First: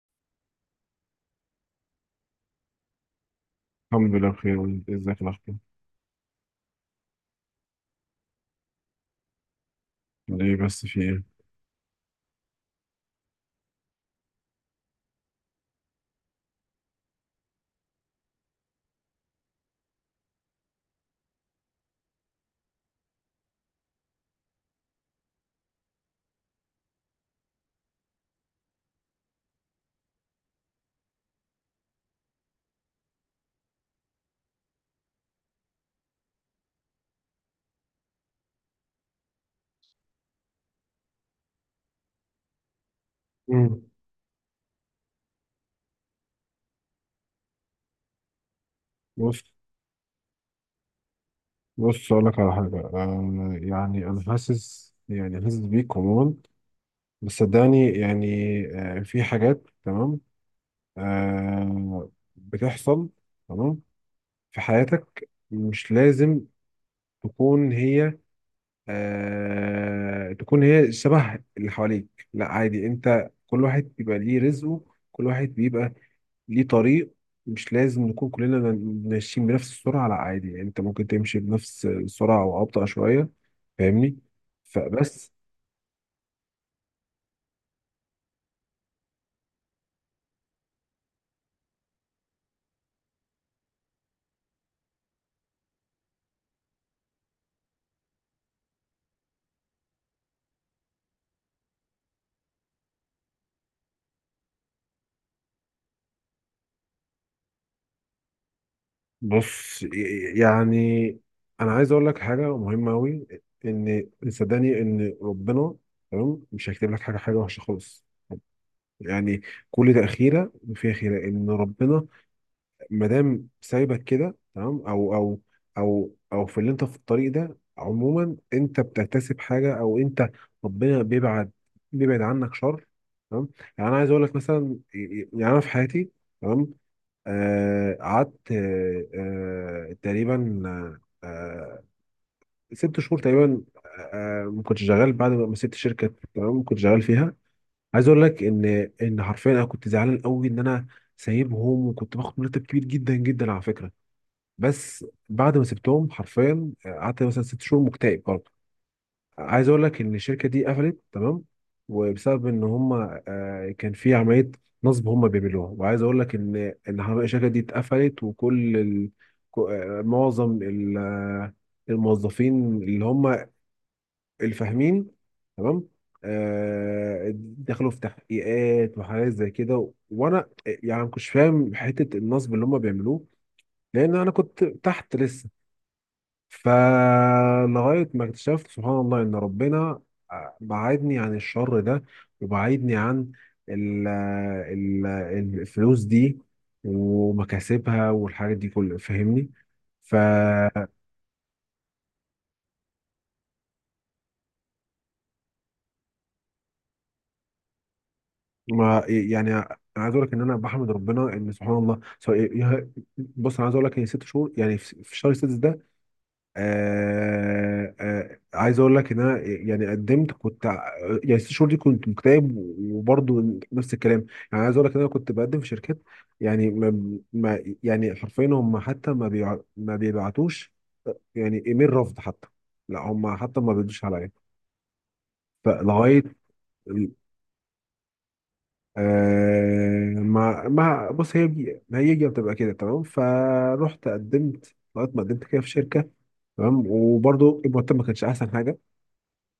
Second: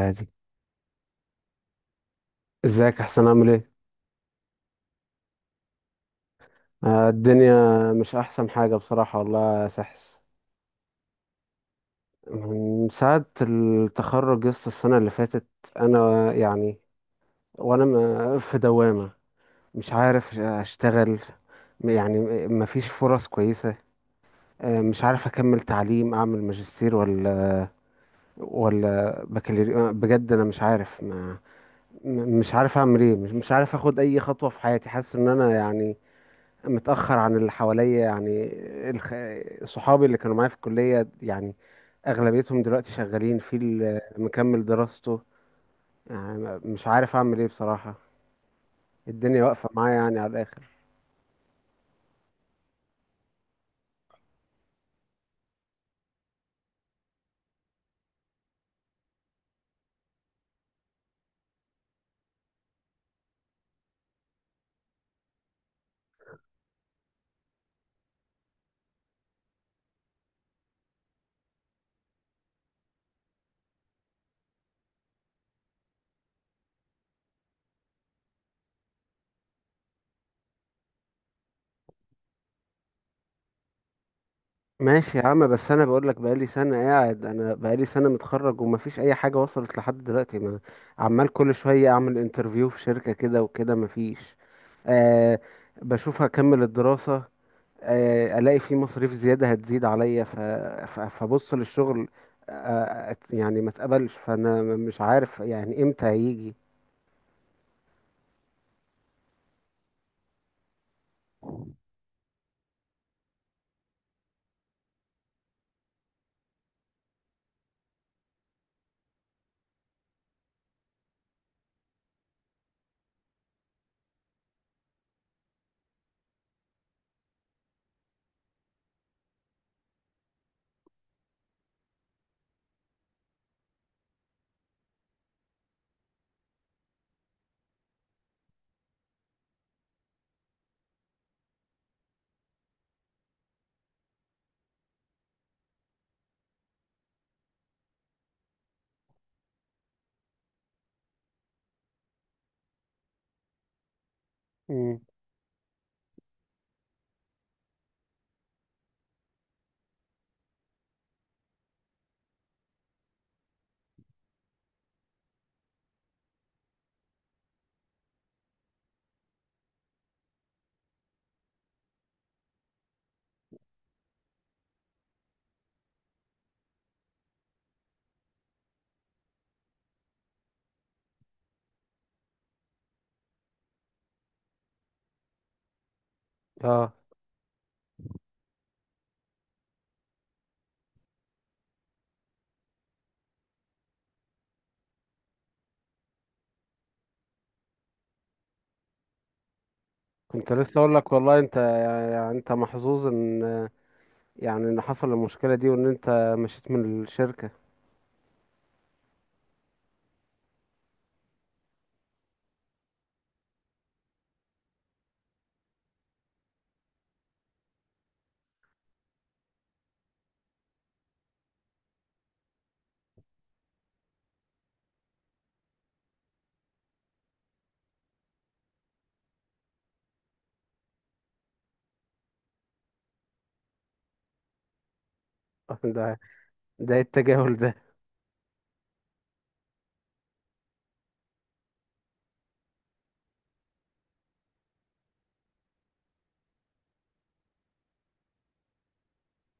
عادي. ازيك، احسن، اعمل ايه؟ الحمد لله بخير، وانت ازيك؟ الاخبار؟ الدنيا مش احسن حاجة بصراحة والله يا سحس. ليه بس؟ في ايه؟ من ساعة التخرج يسطا، السنة اللي فاتت انا يعني وانا في دوامة. مش عارف اشتغل. مفيش فرص كويسة. مش عارف اكمل تعليم، اعمل ماجستير ولا ولا بكالوريوس، بجد انا مش عارف. ما م- مش عارف اعمل ايه. مش عارف اخد اي خطوة في حياتي. حاسس ان انا يعني متأخر عن اللي حواليا يعني. الخ... صحابي اللي كانوا معايا في الكلية يعني أغلبيتهم دلوقتي شغالين، في مم. اللي مكمل دراسته يعني. مش عارف أعمل إيه بصراحة. بص، الدنيا واقفة معايا يعني على الآخر. بص اقول لك على حاجه، يعني انا حاسس، يعني حاسس بيك عموما. بس صدقني، يعني في حاجات تمام. آه بتحصل. تمام. في حياتك مش لازم تكون هي تكون هي شبه اللي حواليك. لا عادي، انت كل واحد بيبقى ليه رزقه، كل واحد بيبقى ليه طريق. مش لازم نكون كلنا ماشيين بنفس السرعة. لا عادي، يعني انت ممكن تمشي بنفس السرعة او ابطأ شوية. فاهمني؟ ماشي يا فبس. عم، بس أنا بقولك بقالي سنة قاعد، أنا بقالي سنة متخرج ومفيش أي حاجة وصلت لحد دلوقتي. ما عمال كل شوية أعمل انترفيو في شركة كده وكده مفيش. أه، بشوف هكمل الدراسة، الاقي في مصاريف زياده هتزيد عليا فبص للشغل، يعني ما اتقبلش، فانا مش عارف يعني امتى هيجي. بص، يعني انا عايز اقول لك حاجة مهمة اوي، ان صدقني ان ربنا، تمام، مش هيكتب لك حاجة وحشة خالص. يعني كل تأخيرة فيها خيرة. ان ربنا ما دام سايبك كده تمام، او في اللي انت في الطريق ده، عموما انت بتكتسب حاجه، او انت ربنا بيبعد عنك شر، تمام. يعني انا عايز اقول لك مثلا، يعني انا في حياتي، تمام، قعدت، تقريبا آه آه، 6 شهور تقريبا، ما كنتش شغال بعد ما سبت الشركه، تمام كنت شغال فيها. عايز اقول لك ان حرفيا انا كنت زعلان قوي ان انا سايبهم، وكنت باخد مرتب كبير جدا جدا على فكره. مم. بس بعد ما سبتهم حرفيا قعدت مثلا 6 شهور مكتئب برضه. عايز اقول لك ان الشركه دي قفلت، تمام. وبسبب ان هم كان في عمليه نصب هم بيعملوها. وعايز اقول لك ان حرفياً الشركه دي اتقفلت، وكل ال... كو- آه، معظم الموظفين اللي هم الفاهمين، تمام. دخلوا في تحقيقات وحاجات زي كده. وانا يعني ما كنتش فاهم حته النصب اللي هم بيعملوه، لان انا كنت تحت لسه. اه، فلغاية ما اكتشفت سبحان الله إن ربنا بعدني عن الشر ده، وبعدني عن ال ال الفلوس دي ومكاسبها والحاجات دي كلها. فاهمني؟ ف كنت لسه اقول لك والله انت يعني انت محظوظ، ان يعني ان حصل المشكله دي وان انت مشيت من الشركه. ما يعني انا عايز اقول لك ان انا بحمد ربنا ان سبحان الله. بص، انا عايز اقول لك ان 6 شهور يعني في شهر 6 ده، عايز اقول لك ان انا يعني قدمت، يعني الـ6 شهور دي كنت مكتئب وبرضه نفس الكلام. يعني عايز اقول لك ان انا كنت بقدم في شركات. يعني ما ما يعني حرفيا هم حتى ما بيبعتوش يعني ايميل رفض حتى. لا هم حتى ما بيردوش عليا. ده فلغايه ده إيه التجاهل ده؟ آه ما ما بص، هي بي- ما هي هي بتبقى كده، تمام. فرحت قدمت لغايه ما قدمت كده في شركه، تمام. وبرضه المرتب ما كانش احسن حاجه.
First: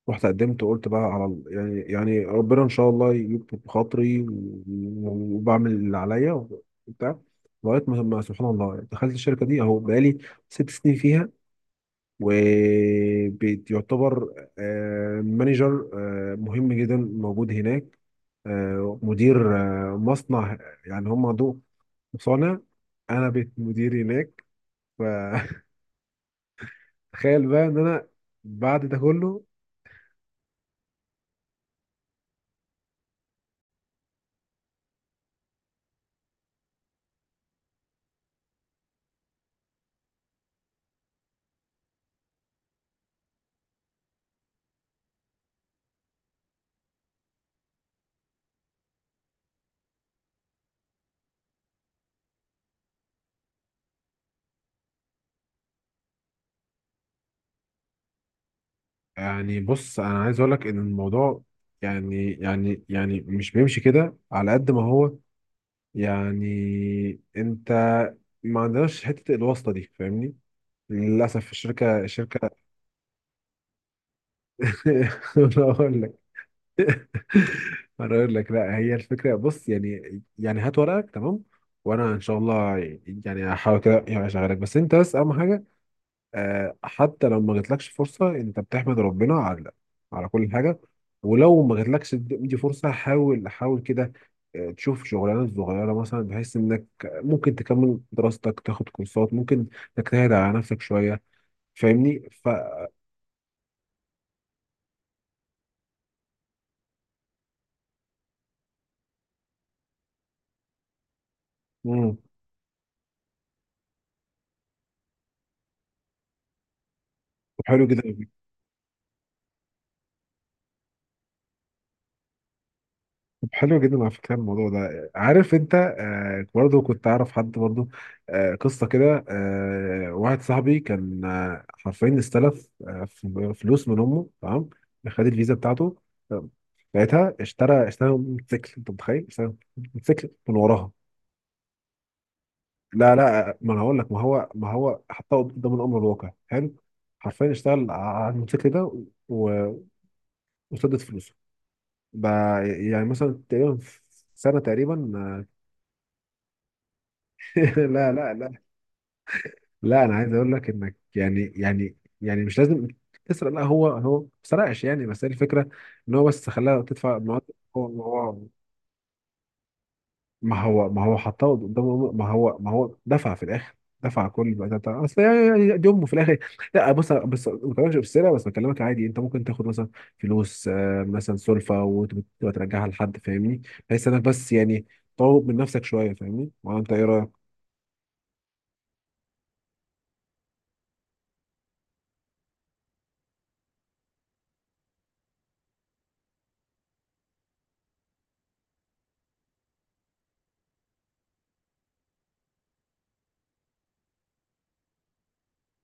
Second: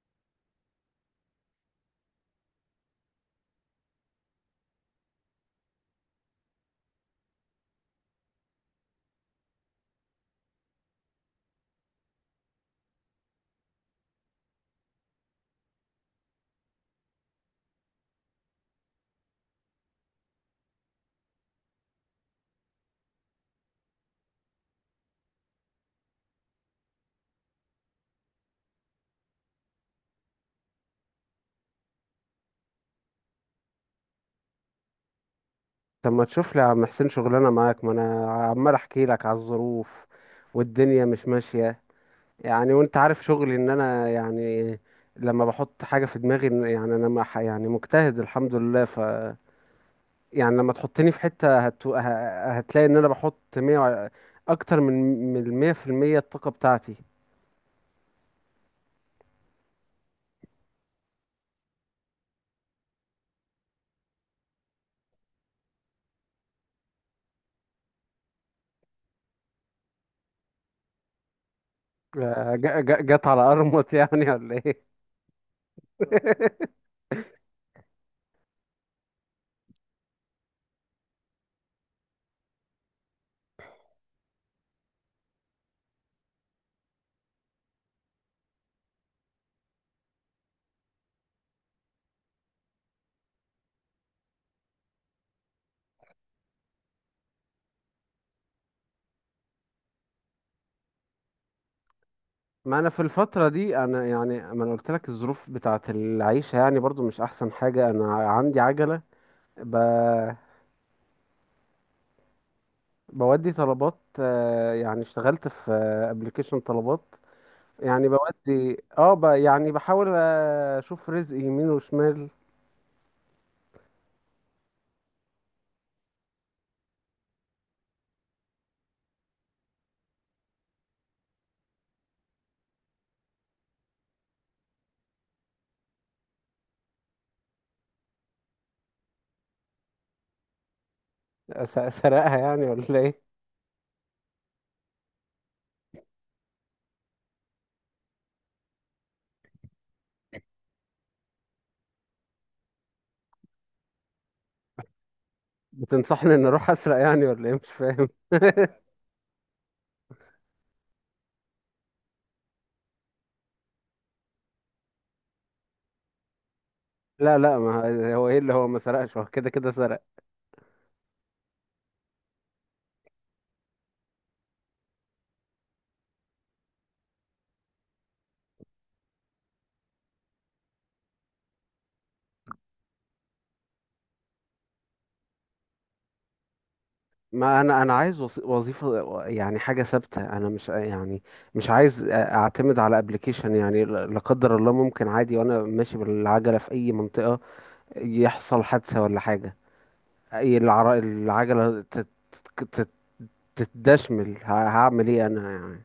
رحت قدمت وقلت بقى على يعني ربنا ان شاء الله يكتب خاطري، وبعمل اللي عليا وبتاع. لغايه ما سبحان الله يعني دخلت الشركه دي اهو. بقالي 6 سنين فيها. وبيعتبر مانجر مهم جدا موجود هناك، مدير مصنع. يعني هم عندهم مصانع. انا بقيت مدير هناك. فتخيل بقى ان انا بعد ده كله. طب ما تشوف لي يا عم حسين شغلانه معاك، ما انا عمال احكي لك على الظروف والدنيا مش ماشيه يعني. وانت عارف شغلي، ان انا يعني لما بحط حاجة في دماغي يعني انا يعني مجتهد الحمد لله. ف يعني لما تحطني في حتة هتلاقي ان انا بحط 100 اكتر من من المية في المية الطاقة بتاعتي. يعني بص، انا عايز اقول لك ان الموضوع يعني يعني مش بيمشي كده على قد ما هو. يعني انت ما عندناش حته الواسطه دي، فاهمني. للاسف الشركه الشركه. جت على ارمط يعني ولا ايه؟ انا اقول لك انا اقول لك لا، هي الفكره، بص، يعني هات ورقك، تمام، وانا ان شاء الله يعني هحاول كده يعني اشغلك. بس انت، بس اهم حاجه، حتى لو ما جاتلكش فرصة انت بتحمد ربنا على كل حاجة. ولو ما جاتلكش دي فرصة، حاول حاول كده، تشوف شغلانة صغيرة مثلا بحيث انك ممكن تكمل دراستك، تاخد كورسات، ممكن تجتهد على نفسك شوية. فاهمني؟ ما انا في الفترة دي انا يعني، ما انا قلت لك الظروف بتاعت العيشة يعني برضو مش احسن حاجة. انا عندي عجلة، ب... مم. بودي طلبات. يعني اشتغلت في ابلكيشن طلبات حلو جدا. يعني بودي. اه يعني بحاول اشوف رزق يمين وشمال. طب حلو جدا، على فكره الموضوع ده. عارف انت، برضه كنت اعرف حد برضه قصه كده. واحد صاحبي كان، حرفيا استلف، فلوس من امه، تمام. خد الفيزا بتاعته، آه، لقيتها اشترى موتوسيكل. انت متخيل؟ اشترى موتوسيكل من وراها. اسرقها يعني ولا لا ايه؟ لا، ما انا هقول لك، ما هو حطها قدام الامر الواقع. حلو، حرفيا اشتغل على الموتوسيكل ده و- وسدد فلوسه بقى، يعني مثلا تقريبا في سنه تقريبا، بتنصحني ان اروح اسرق يعني ولا ايه؟ مش فاهم. لا لا لا، لا انا عايز اقول لك انك يعني يعني مش لازم تسرق. لا، هو ما سرقش، يعني بس هي الفكره ان هو بس خلاها تدفع لا مواد. لا، ما هو هو ايه اللي هو ما سرقش، هو كده كده سرق. ما هو ما هو ما هو حطها قدامه، ما هو دفع في الاخر، دفع كل بقى ده اصل يعني دي امه في الاخر. لا بص، بس ما بكلمكش بالسرقه، بس بكلمك عادي انت ممكن تاخد مثلا فلوس، مثلا سلفه وتبقى ترجعها لحد، فاهمني، بحيث انك بس يعني تطور من نفسك شويه. فاهمني؟ ولا انت ايه رايك؟ ما انا، انا عايز وظيفة يعني حاجة ثابتة. انا مش يعني مش عايز اعتمد على ابلكيشن يعني. لا لا، قدر الله ممكن عادي وانا ماشي بالعجلة في اي منطقة يحصل حادثة ولا حاجة. اي العجلة تت- تتدشمل، هعمل ايه انا يعني؟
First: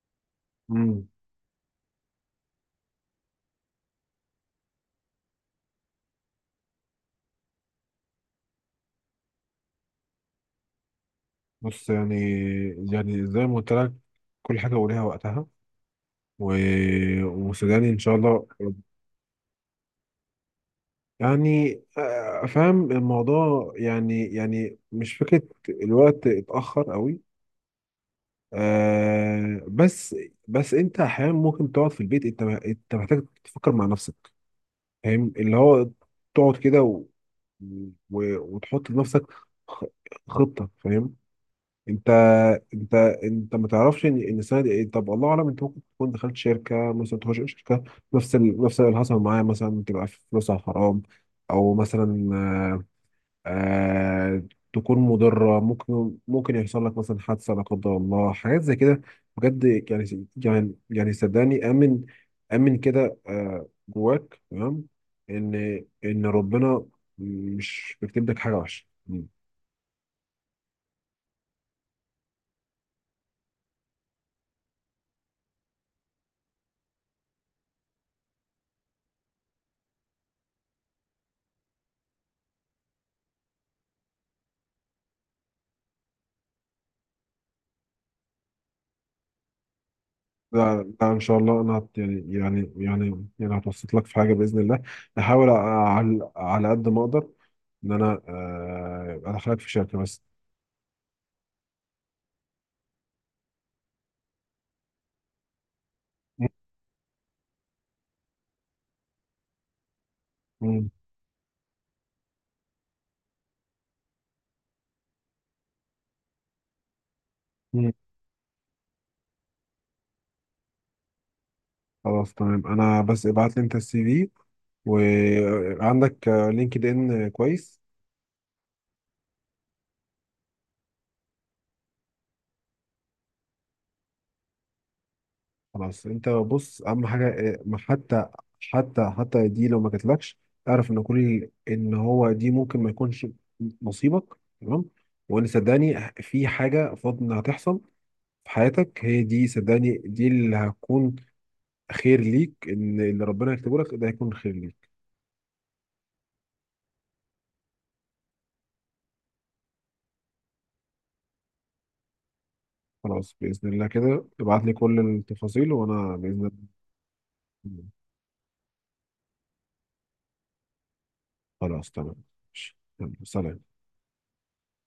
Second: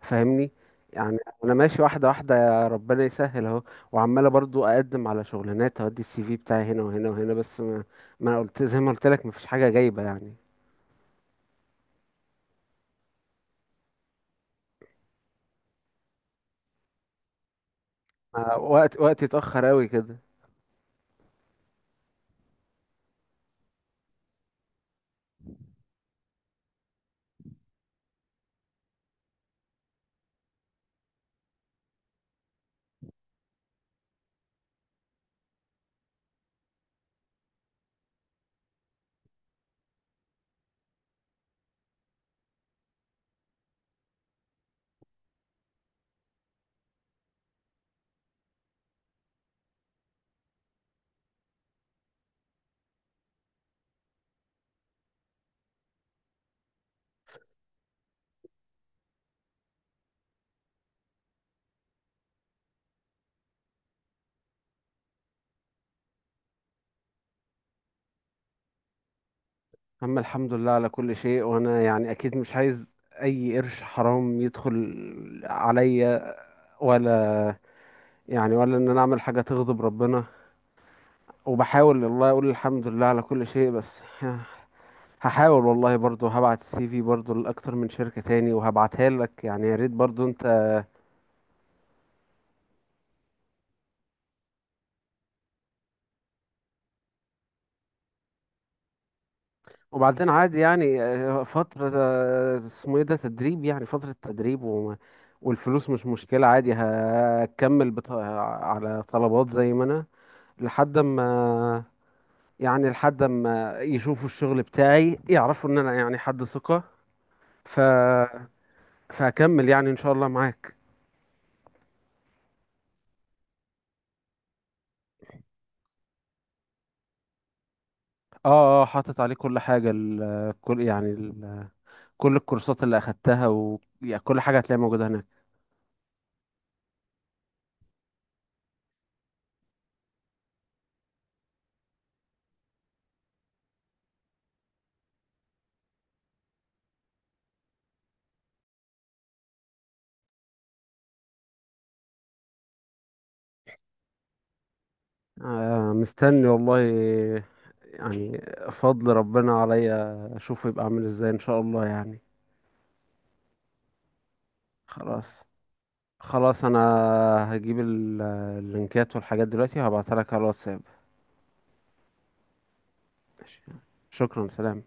فاهمني؟ يعني انا ماشي واحده واحده، يا ربنا يسهل اهو. وعماله برضو اقدم على شغلانات، اودي السي في بتاعي هنا وهنا وهنا، بس ما ما قلت زي ما قلت لك مفيش حاجه جايبه يعني. بص، يعني زي ما قلت لك كل حاجة وليها وقتها، و... وسوداني إن شاء الله. وقت وقتي اتاخر قوي كده. يعني فاهم الموضوع. يعني مش فكرة الوقت اتأخر قوي. آه بس بس أنت أحيانا ممكن تقعد في البيت. أنت محتاج تفكر مع نفسك، فاهم اللي هو تقعد كده وتحط لنفسك خ- خطة، فاهم أنت؟ انت انت ما تعرفش ان السنه دي ايه. طب الله اعلم، انت ممكن تكون دخلت شركه، مثلا تخش شركه نفس اللي حصل معايا، مثلا تبقى فلوسها حرام، او مثلا آه... تكون مضره، ممكن يحصل لك مثلا حادثه لا قدر الله، حاجات زي كده بجد. يعني يعني صدقني، امن امن كده جواك، تمام، ان ربنا مش بيكتب لك حاجه وحشه. اما الحمد لله على كل شيء. وانا يعني اكيد مش عايز اي قرش حرام يدخل عليا، ولا يعني ولا ان انا اعمل حاجه تغضب ربنا. وبحاول والله اقول الحمد لله على كل شيء. بس هحاول والله برضو، هبعت السي في برضو لأكتر من شركة تاني، وهبعتها لك يعني. يا ريت برضو انت. لا لا، ان شاء الله انا يعني يعني هتوسط لك في حاجه باذن الله، احاول على قد ما اقدر ان انا، ادخلك في شركه بس. وبعدين عادي يعني، فترة اسمه ايه ده، تدريب يعني، فترة تدريب. وما والفلوس مش مشكلة م- عادي. هكمل على طلبات زي ما انا، م- لحد ما يعني لحد ما يشوفوا الشغل بتاعي يعرفوا ان انا يعني حد ثقة. ف... م. فهكمل يعني ان شاء الله معاك. خلاص تمام، انا بس ابعت لي انت الـCV، وعندك لينكد ان كويس. اه اه، حاطط عليه كل حاجة، كل يعني كل الكورسات اللي اخدتها يعني كل حاجة هتلاقيها موجودة هناك. خلاص، انت بص اهم حاجه، ما حتى دي لو ما جاتلكش اعرف ان كل ان هو دي ممكن ما يكونش نصيبك، تمام. وان صدقني في حاجه فاضل انها تحصل في حياتك، هي دي صدقني، دي اللي هتكون خير ليك، ان اللي ربنا يكتبه لك ده هيكون خير ليك. مستني والله يعني فضل ربنا عليا اشوفه يبقى عامل ازاي ان شاء الله يعني. خلاص باذن الله كده، ابعت لي كل خلاص، التفاصيل وانا باذن خلاص. انا هجيب الله. اللينكات والحاجات دلوقتي وهبعتها لك على الواتساب. خلاص تمام، ماشي. يلا، ماشي. سلام. شكرا، سلام.